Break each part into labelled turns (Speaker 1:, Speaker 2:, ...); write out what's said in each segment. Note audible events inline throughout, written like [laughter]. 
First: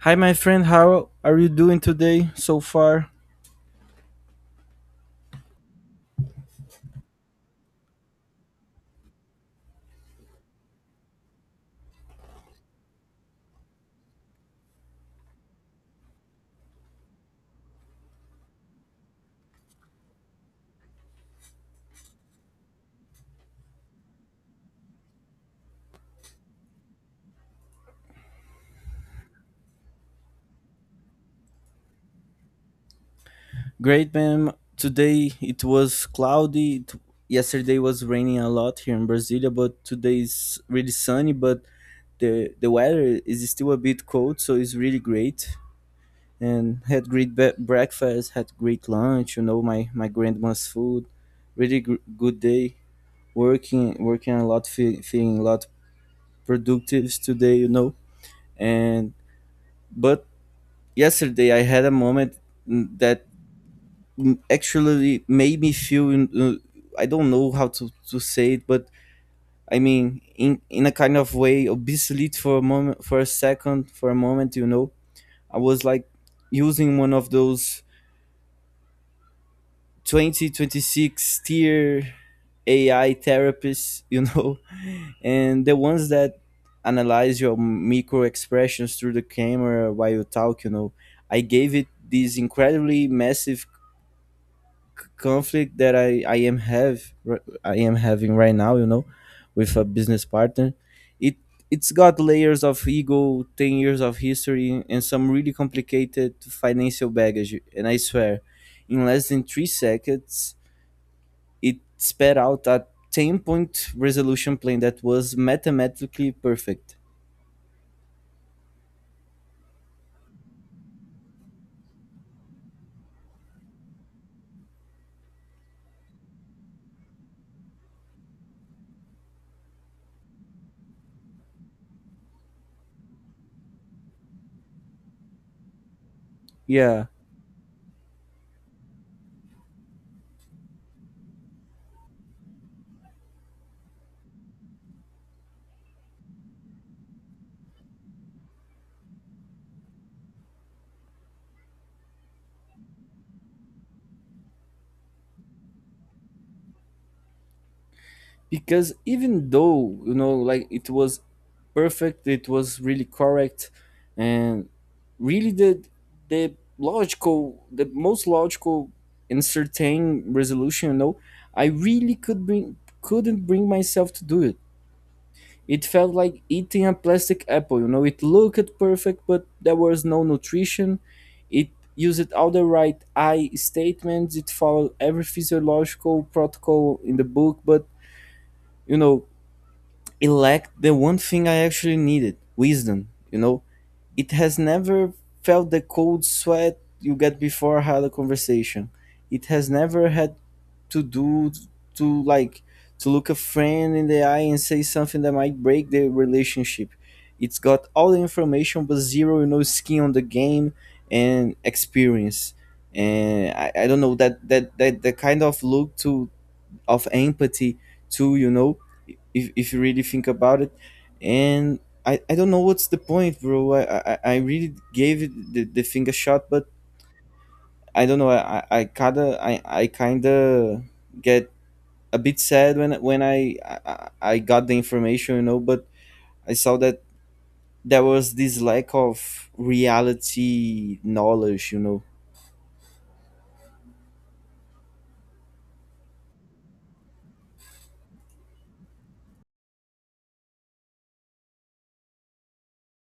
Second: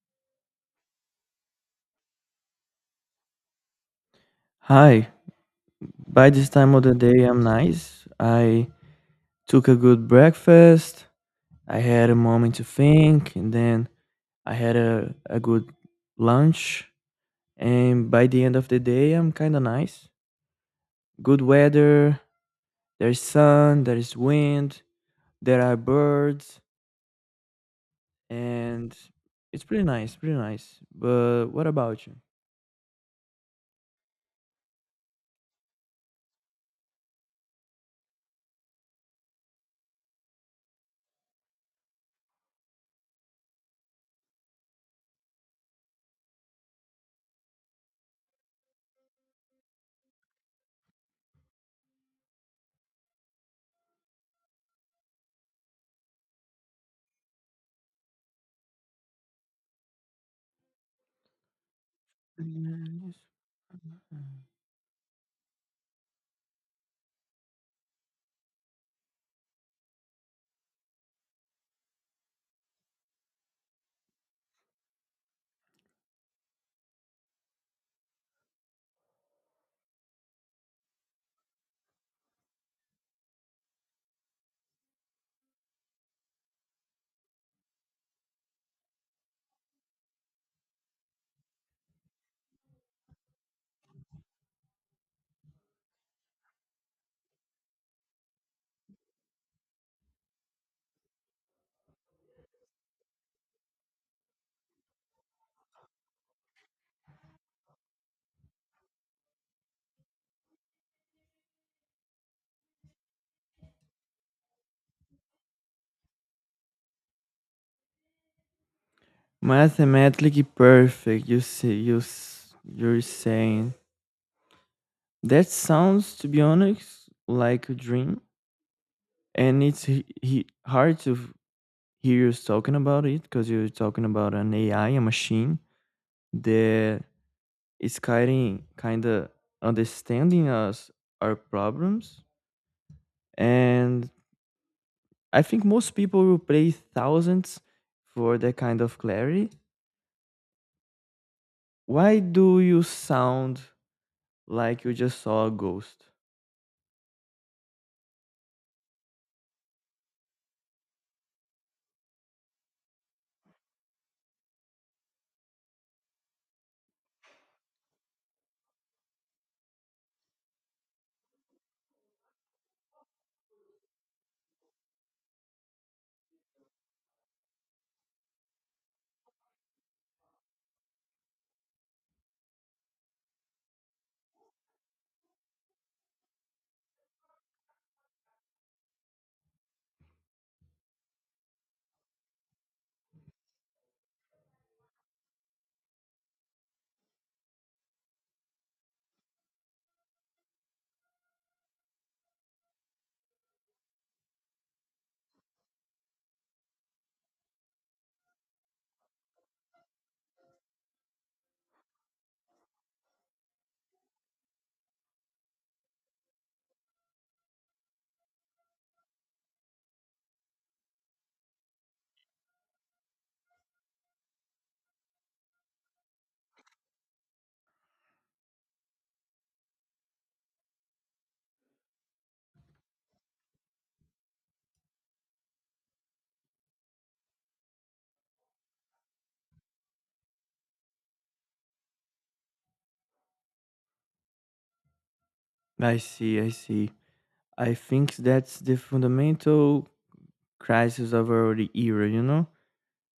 Speaker 1: Hi, my friend. How are you doing today so far?
Speaker 2: Hi, by this time of the day, I'm nice. I took a good breakfast. I had a moment to think, and then I had a good lunch. And by the end of the day, I'm kind of nice. Good weather, there's sun, there's wind, there are birds, and it's pretty nice, pretty nice. But what about you?
Speaker 1: Great, ma'am. Today it was cloudy. Yesterday was raining a lot here in Brasilia, but today is really sunny. But the weather is still a bit cold, so it's really great. And had great breakfast, had great lunch. My grandma's food. Really good day. Working a lot, feeling a lot productive today. You know, and but yesterday I had a moment
Speaker 2: Nice.
Speaker 1: that actually made me feel I don't know how to say it, but I mean in a kind of way obsolete for a moment, for a second, for a moment. I was like using one of those 2026 tier AI therapists, [laughs] and the ones that analyze your micro expressions through the camera while you talk. I gave it this incredibly massive conflict that I am having right now, with a business partner. It it's got layers of ego, 10 years of history, and some really complicated financial baggage. And I swear, in less than 3 seconds, it sped out a 10-point resolution plan that was mathematically perfect.
Speaker 2: Mathematically perfect, you see, you're saying. That sounds, to be honest, like a dream, and hard to hear you talking about it because you're talking about an AI, a machine that
Speaker 1: Yeah,
Speaker 2: is kind of understanding us our problems, and I think most people will pay thousands for that kind of clarity. Why do you sound like you just saw a ghost?
Speaker 1: because even though, like it was perfect, it was really correct and really the logical the most logical and certain resolution. I really couldn't bring myself to do it. Felt like eating a plastic apple. It looked perfect, but there was no nutrition. It used all the right I statements, it followed every physiological protocol in the book, but you know it lacked the one thing I actually needed: wisdom you know it has never felt the cold sweat you get before had a conversation. It has never had to do to like to look a friend in the eye and say something that might break the relationship. It's got all the information but zero skin on the game and experience. And I don't know that the kind of look to of empathy to if you really think about it, and I don't know what's the point, bro. I really gave it the thing a shot, but I don't know, I kind of I kind of get a bit sad when when I got the information, but I saw that there was this lack of reality knowledge you know
Speaker 2: I see, I see. I think that's the fundamental crisis of our era, you know?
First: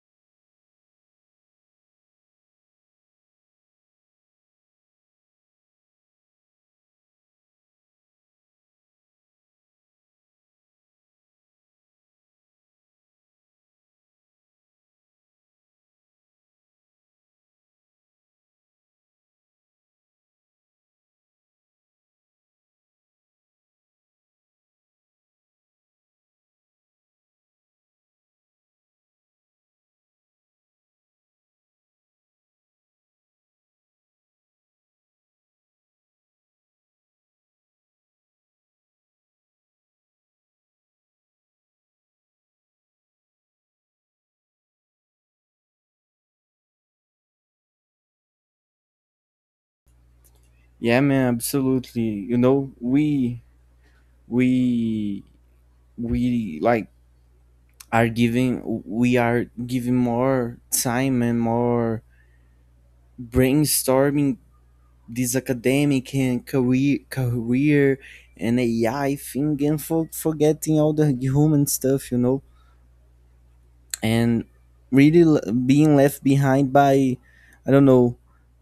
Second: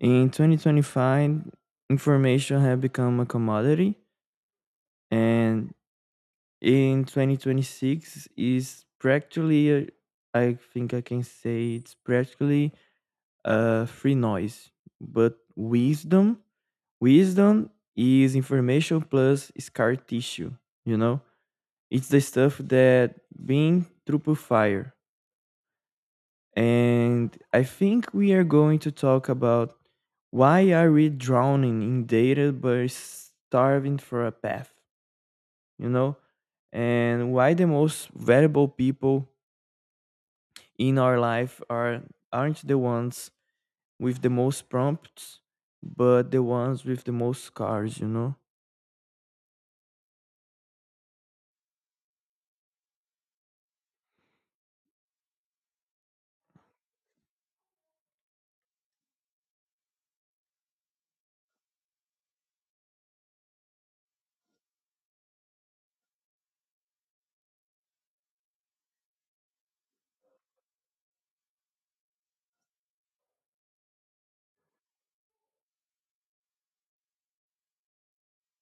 Speaker 2: In 2025, information had become a commodity, and in 2026 is practically, I think I can say it's practically a free noise. But wisdom, wisdom is information plus scar tissue, you know? It's the stuff that being through fire. And I think we are going to talk about why are we drowning in data but starving for a path, you know? And why the most valuable people in our life aren't the ones with the most prompts, but the ones with the most scars, you know?
Speaker 1: yeah man, absolutely. We we we like are giving more time and more brainstorming this academic and career and AI thing and forgetting all the human stuff, and really being left behind by, I don't know,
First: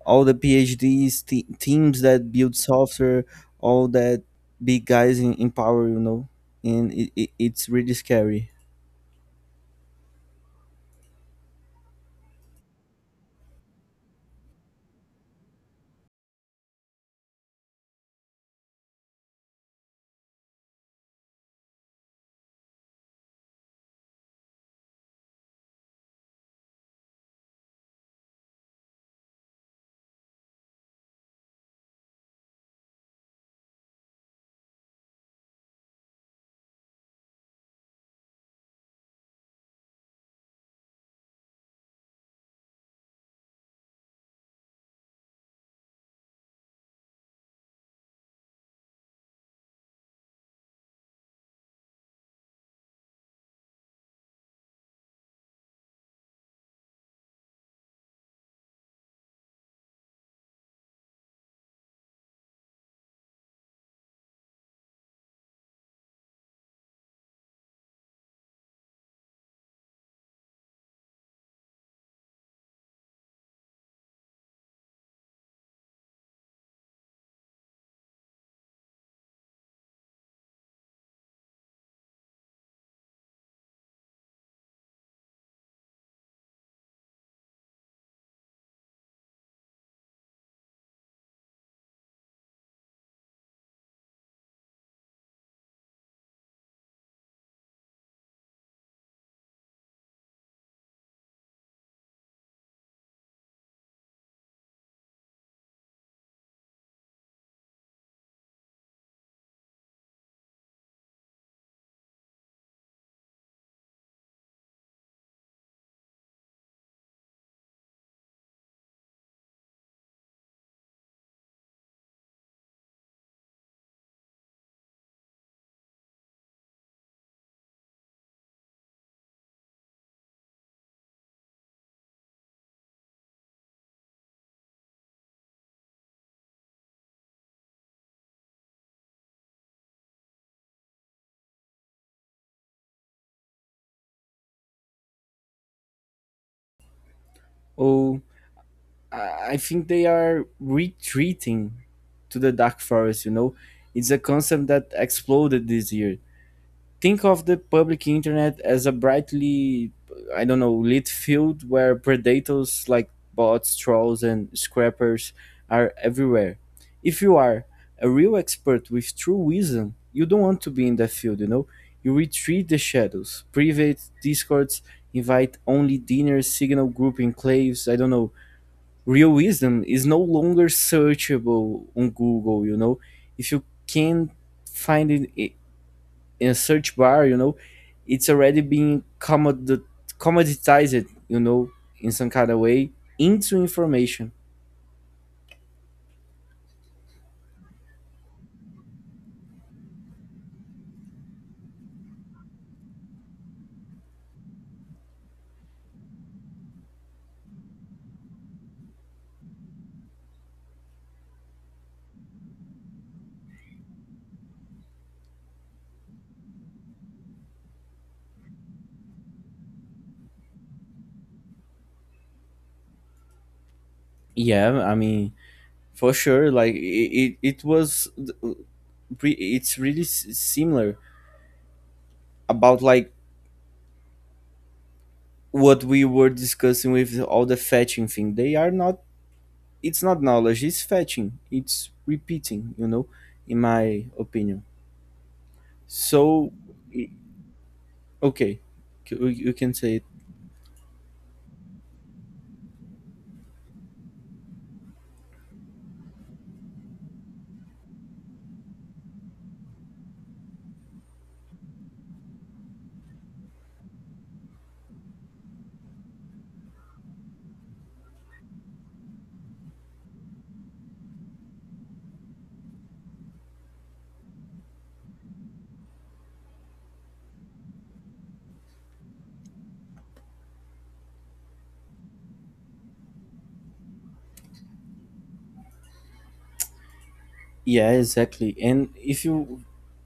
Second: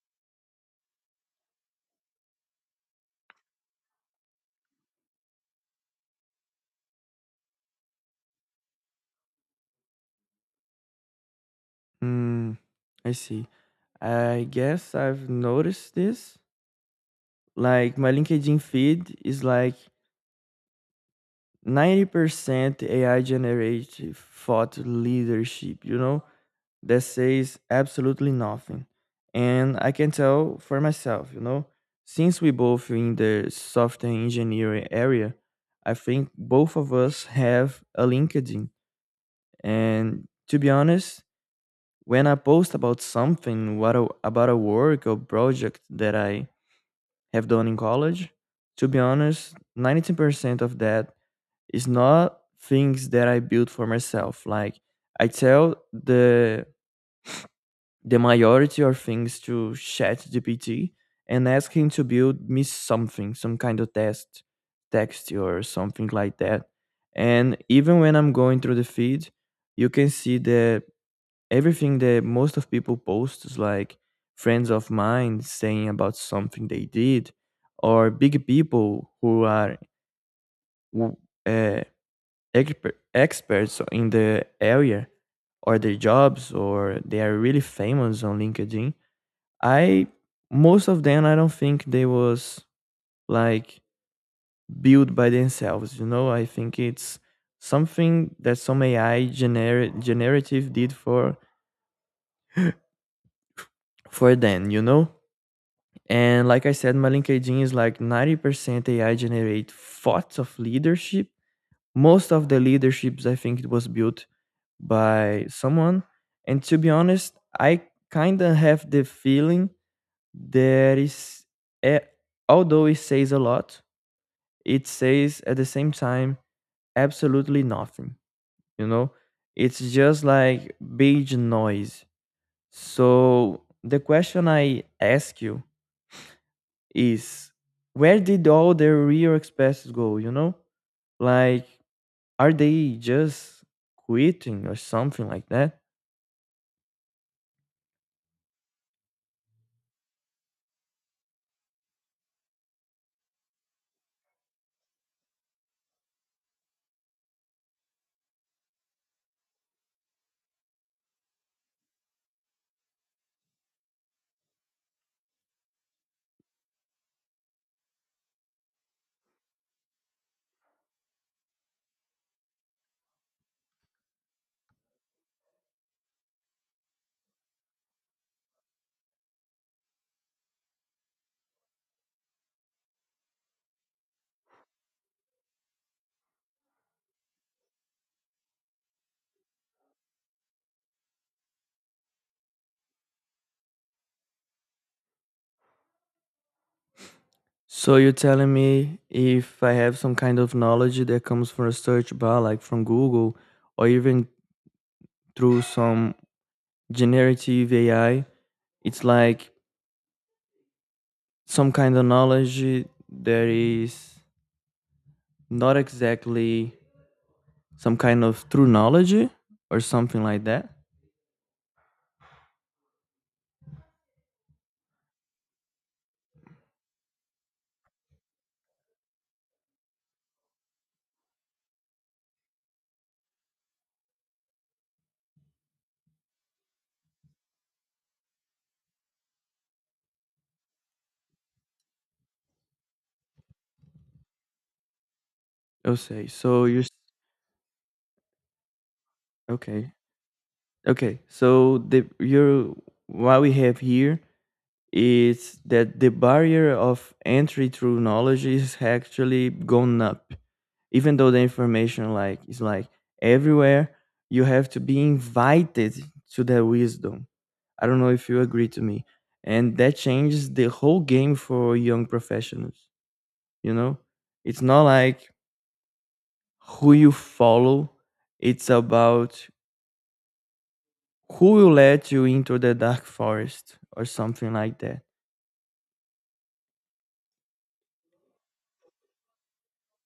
Speaker 1: all the PhDs teams that build software, all that big guys in power, and it's really scary.
Speaker 2: Hmm, I see. I guess I've noticed this. Like my LinkedIn feed is like 90% AI generated thought leadership, you know, that says absolutely nothing. And I can tell for myself, you know, since we both in the software engineering area, I think both of us have a LinkedIn. And to be honest, when I post about something, about a work or project that I have done in college, to be honest, 90% of that it's not things that I build for myself. Like I tell the majority of things to ChatGPT and ask him to build me something, some kind of text or something like that. And even when I'm going through the feed, you can see that everything that most of people post is like friends of mine saying about something they did, or big people who are w- uh, experts in the area or their jobs or they are really famous on LinkedIn. I Most of them, I don't think they was like built by themselves, you know. I think it's something that some generative did for them, you know. And like I said, my LinkedIn is like 90% AI generate thoughts of leadership. Most of the leaderships I think it was built by someone. And to be honest, I kind of have the feeling that is, eh, although it says a lot, it says at the same time absolutely nothing. You know, it's just like beige noise. So the question I ask you is, where did all the real expenses go? You know, like are they just quitting or something like that?
Speaker 1: Oh, I think they are retreating to the dark forest. It's a concept that exploded this year. Think of the public internet as a brightly, I don't know, lit field where predators like bots, trolls, and scrappers are everywhere. If you are a real expert with true wisdom, you don't want to be in that field. You retreat the shadows, private discords, invite only dinner, signal group enclaves. I don't know, real wisdom is no longer searchable on Google. If you can find it in a search bar, it's already being commoditized, in some kind of way into information.
Speaker 2: So you're telling me if I have some kind of knowledge that comes from a search bar, like from Google, or even through some generative AI, it's like some kind of knowledge that is not exactly some kind of true knowledge or something like that.
Speaker 1: Yeah, I mean, for sure, like it it's really similar about, like, what we were discussing with all the fetching thing. They are not it's not knowledge, it's fetching, it's repeating. In my opinion.
Speaker 2: I'll say.
Speaker 1: So,
Speaker 2: So
Speaker 1: okay, you can
Speaker 2: okay.
Speaker 1: say it.
Speaker 2: Okay. So the your what we have here is that the barrier of entry through knowledge is actually gone up, even though the information like is like everywhere. You have to be invited to their wisdom, I don't know if you agree to me. And that changes the whole game for young professionals, you know. It's not like who you follow, it's about who will let you into the dark forest or something like that.
Speaker 1: Yeah, exactly, and if you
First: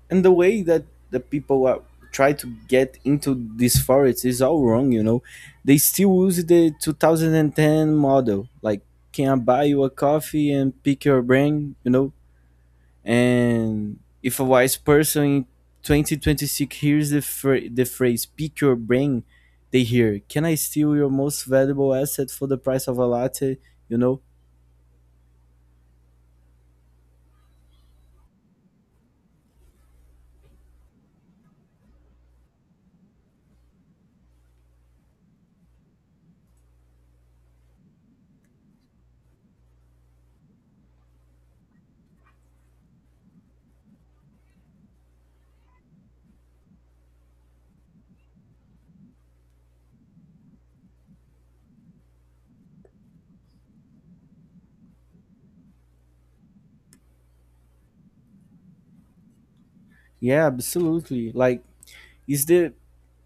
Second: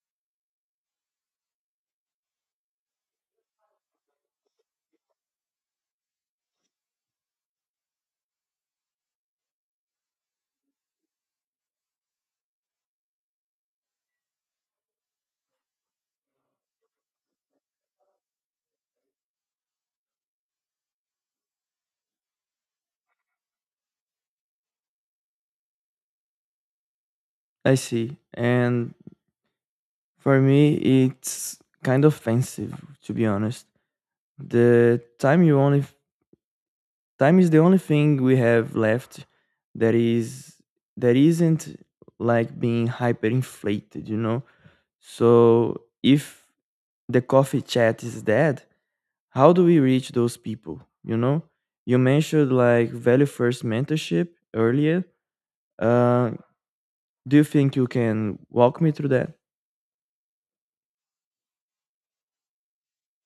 Speaker 1: and the way that the people are try to get into these forests is all wrong. They still use the 2010 model, like, can I buy you a coffee and pick your brain? And if a wise person in 2026 hears the phrase pick your brain, they hear, can I steal your most valuable asset for the price of a latte? You know?
Speaker 2: I see, and for me it's kind of offensive, to be honest. The time you only Time is the only thing we have left that is that isn't like being hyperinflated, you know? So if the coffee chat is dead, how do we reach those people, you know? You mentioned like value first mentorship earlier. Uh, do you think you can walk me through that?
Speaker 1: Yeah, absolutely. Like, it's the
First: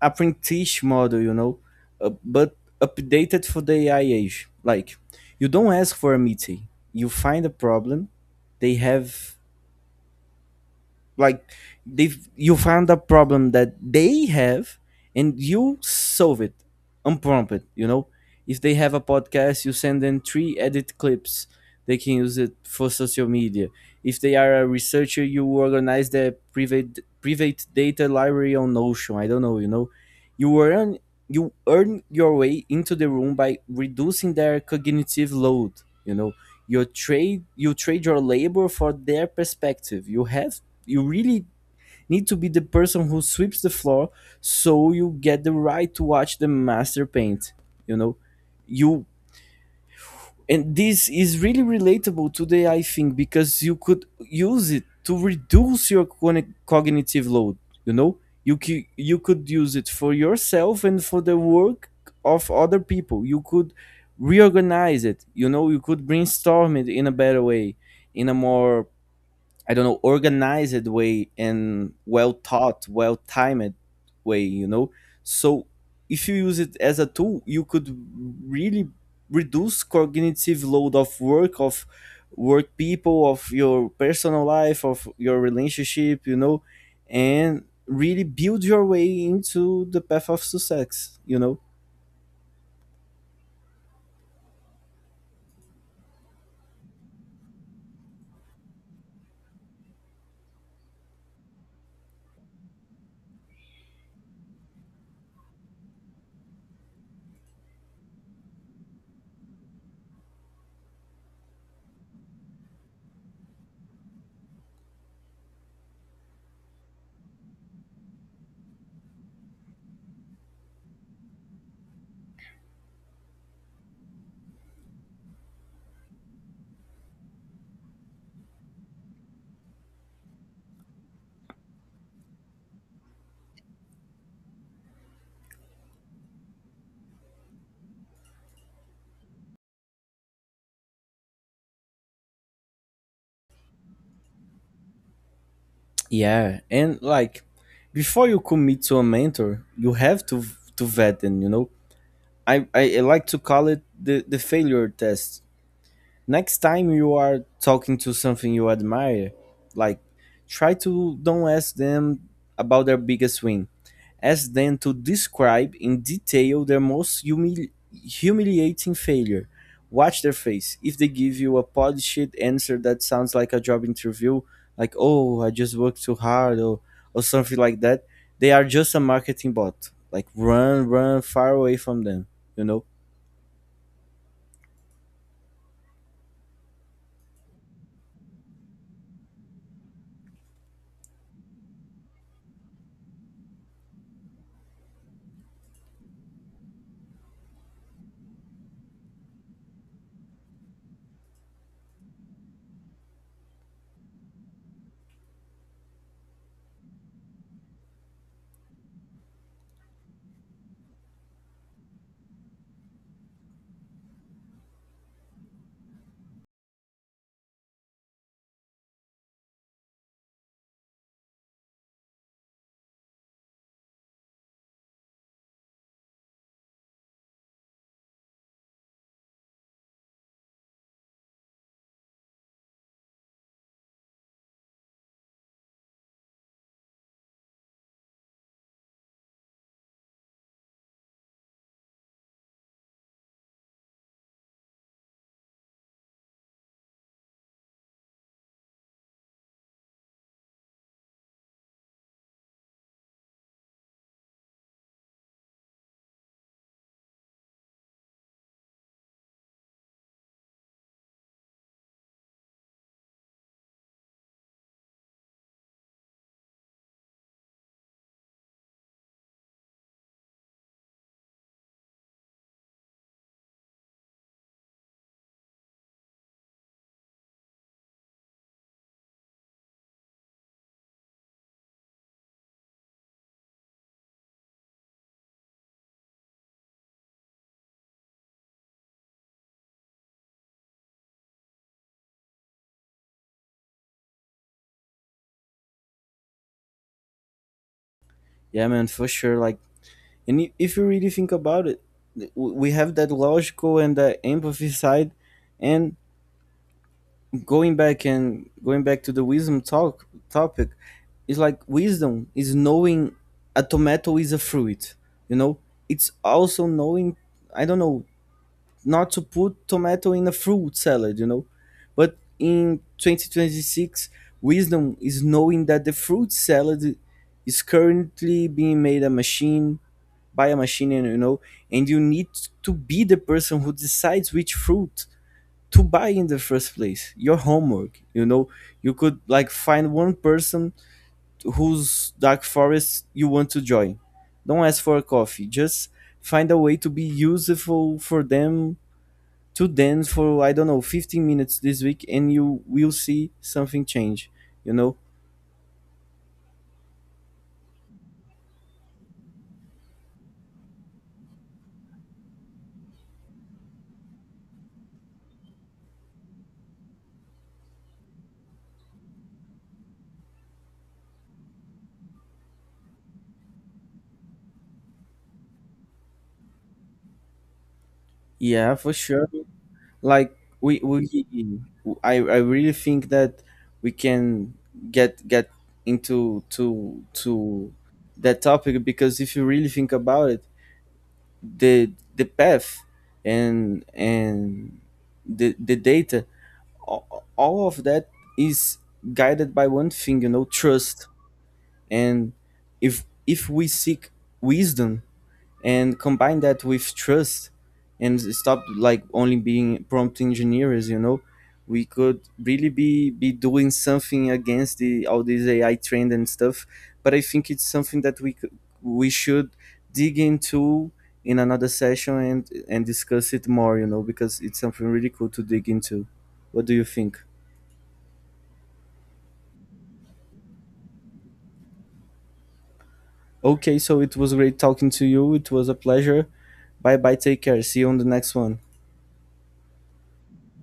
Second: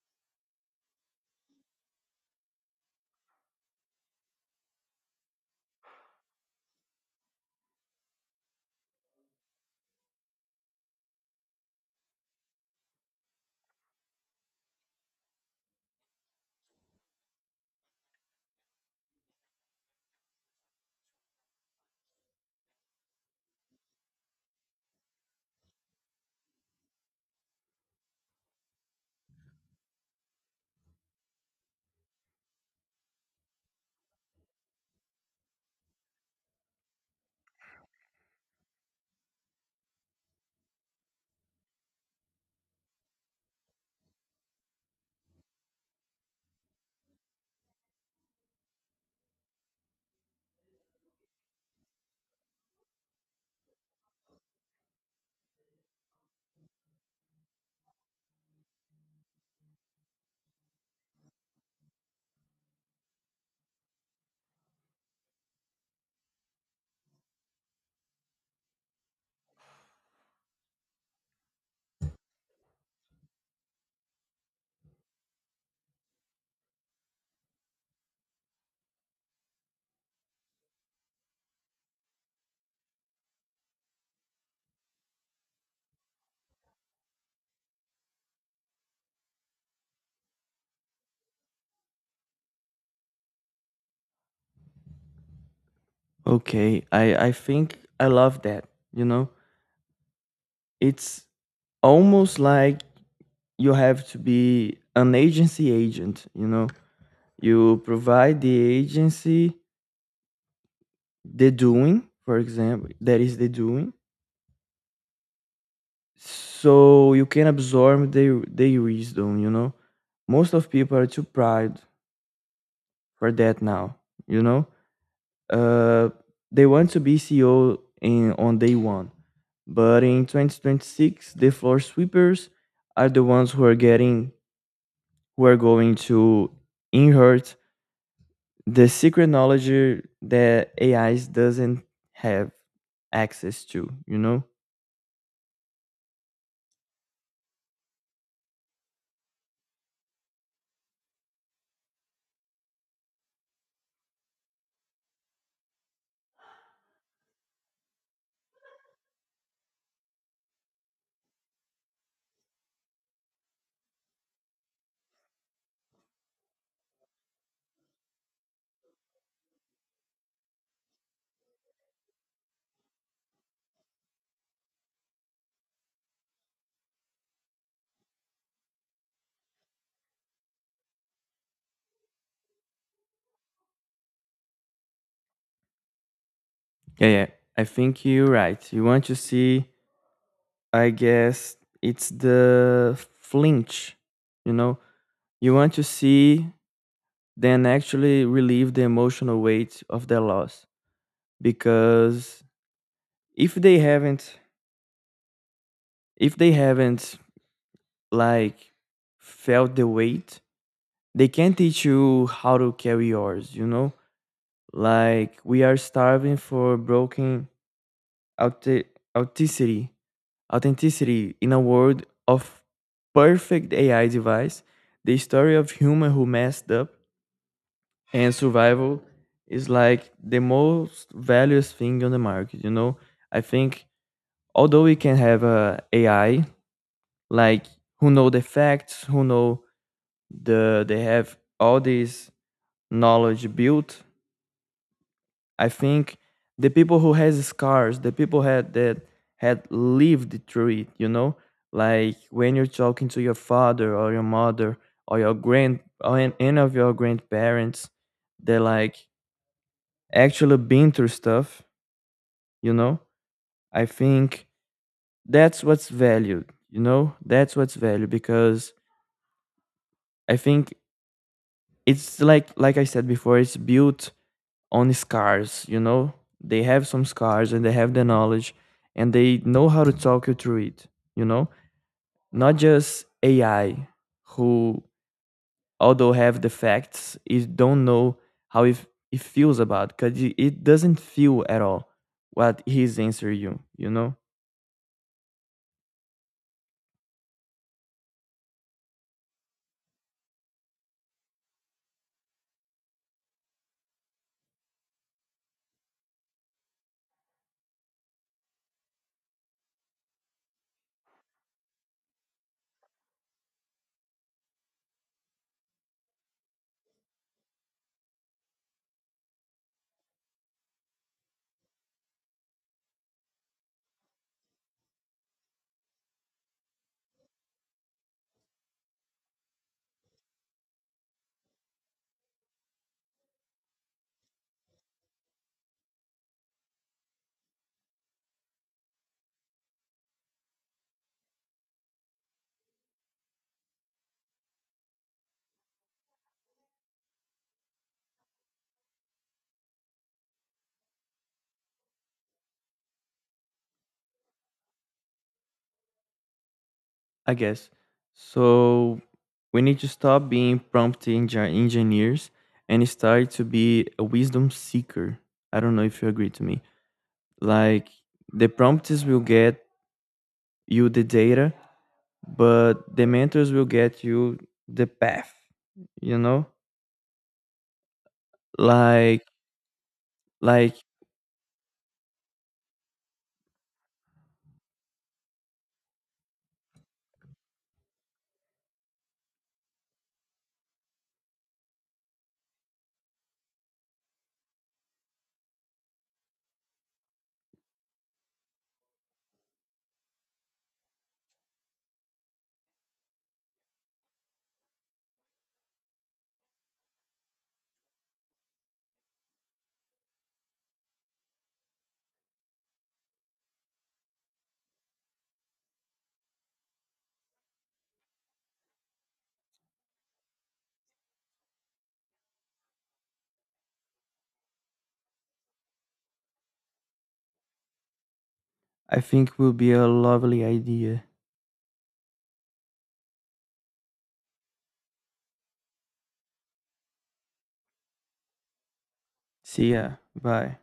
Speaker 1: apprentice model, you know? But updated for the AI age. Like, you don't ask for a meeting, you find a problem, they have like they've you found a problem that they have and you solve it unprompted. If they have a podcast, you send them three edit clips they can use it for social media. If they are a researcher, you organize their private data library on Notion, I don't know. You earn your way into the room by reducing their cognitive load you know you trade your labor for their perspective. You really need to be the person who sweeps the floor, so you get the right to watch the master paint, you know. You and this is really relatable today, I think, because you could use it to reduce your cognitive load you know you could use it for yourself, and for the work of other people you could reorganize it. You could brainstorm it in a better way, in a more, I don't know, organized way and well thought, well timed way. So if you use it as a tool, you could really reduce cognitive load of work people of your personal life of your relationship. And really build your way into the path of success.
Speaker 2: Okay, I think I love that. You know, it's almost like you have to be an agency agent, you know. You provide the agency the doing, for example, that is the doing, so you can absorb their wisdom. You know, most of people are too proud for that now. You know, uh, they want to be CEO in on day one, but in 2026, the floor sweepers are the ones who are getting who are going to inherit the secret knowledge that AIs doesn't have access to, you know?
Speaker 1: Yeah, and like, before you commit to a mentor, you have to vet them. I like to call it the failure test. Next time you are talking to something you admire, like, try to don't ask them about their biggest win. Ask them to describe in detail their most humiliating failure. Watch their face. If they give you a polished answer that sounds like a job interview, like, oh, I just worked too hard, or something like that, they are just a marketing bot. Like, run, run far away from them, you know?
Speaker 2: Yeah, yeah. I think you're right. You want to see, I guess it's the flinch, you know? You want to see them actually relieve the emotional weight of their loss, because if they haven't if they haven't like felt the weight, they can't teach you how to carry yours, you know? Like we are starving for broken authe- authenticity, authenticity in a world of perfect AI device. The story of human who messed up and survival is like the most valuable thing on the market. You know, I think although we can have a AI like who know the facts, who know they have all this knowledge built. I think the people who has scars, the people had that had lived through it, you know, like when you're talking to your father or your mother or your any of your grandparents, they like actually been through stuff, you know. I think that's what's valued, you know. That's what's valued because I think it's like I said before, it's built on scars, you know. They have some scars and they have the knowledge, and they know how to talk you through it, you know. Not just AI, who although have the facts, it don't know how it feels about, because it doesn't feel at all what he's answering you, you know.
Speaker 1: Yeah, man, for sure. Like, and if you really think about it, we have that logical and that empathy side. And going back to the wisdom talk topic, it's like wisdom is knowing a tomato is a fruit. You know, it's also knowing, I don't know, not to put tomato in a fruit salad. But in 2026, wisdom is knowing that the fruit salad is currently being made a machine by a machine, and you need to be the person who decides which fruit to buy in the first place. Your homework. You could, like, find one person whose dark forest you want to join. Don't ask for a coffee, just find a way to be useful for them, to dance for, I don't know, 15 minutes this week, and you will see something change, you know.
Speaker 2: I guess so we need to stop being engineers and start to be a wisdom seeker, I don't know if you agree to me. Like the prompts will get you the data, but the mentors will get you the path, you know?
Speaker 1: Yeah, for
Speaker 2: Like
Speaker 1: sure, like we
Speaker 2: like
Speaker 1: we I really think that we can get into to that topic, because if you really think about it, the the path and the data a- all of that is guided by one thing: trust. And if we seek wisdom and combine that with trust, and stop, like, only being prompt engineers. We could really be doing something against the all this AI trend and stuff. But I think it's something that we should dig into in another session and discuss it more, because it's something really cool to dig into. What do you think?
Speaker 2: I think will be a lovely idea.
Speaker 1: Okay, so it was great talking to you, it was a pleasure. Bye bye, take care, see you on the next one.
Speaker 2: See ya. Bye.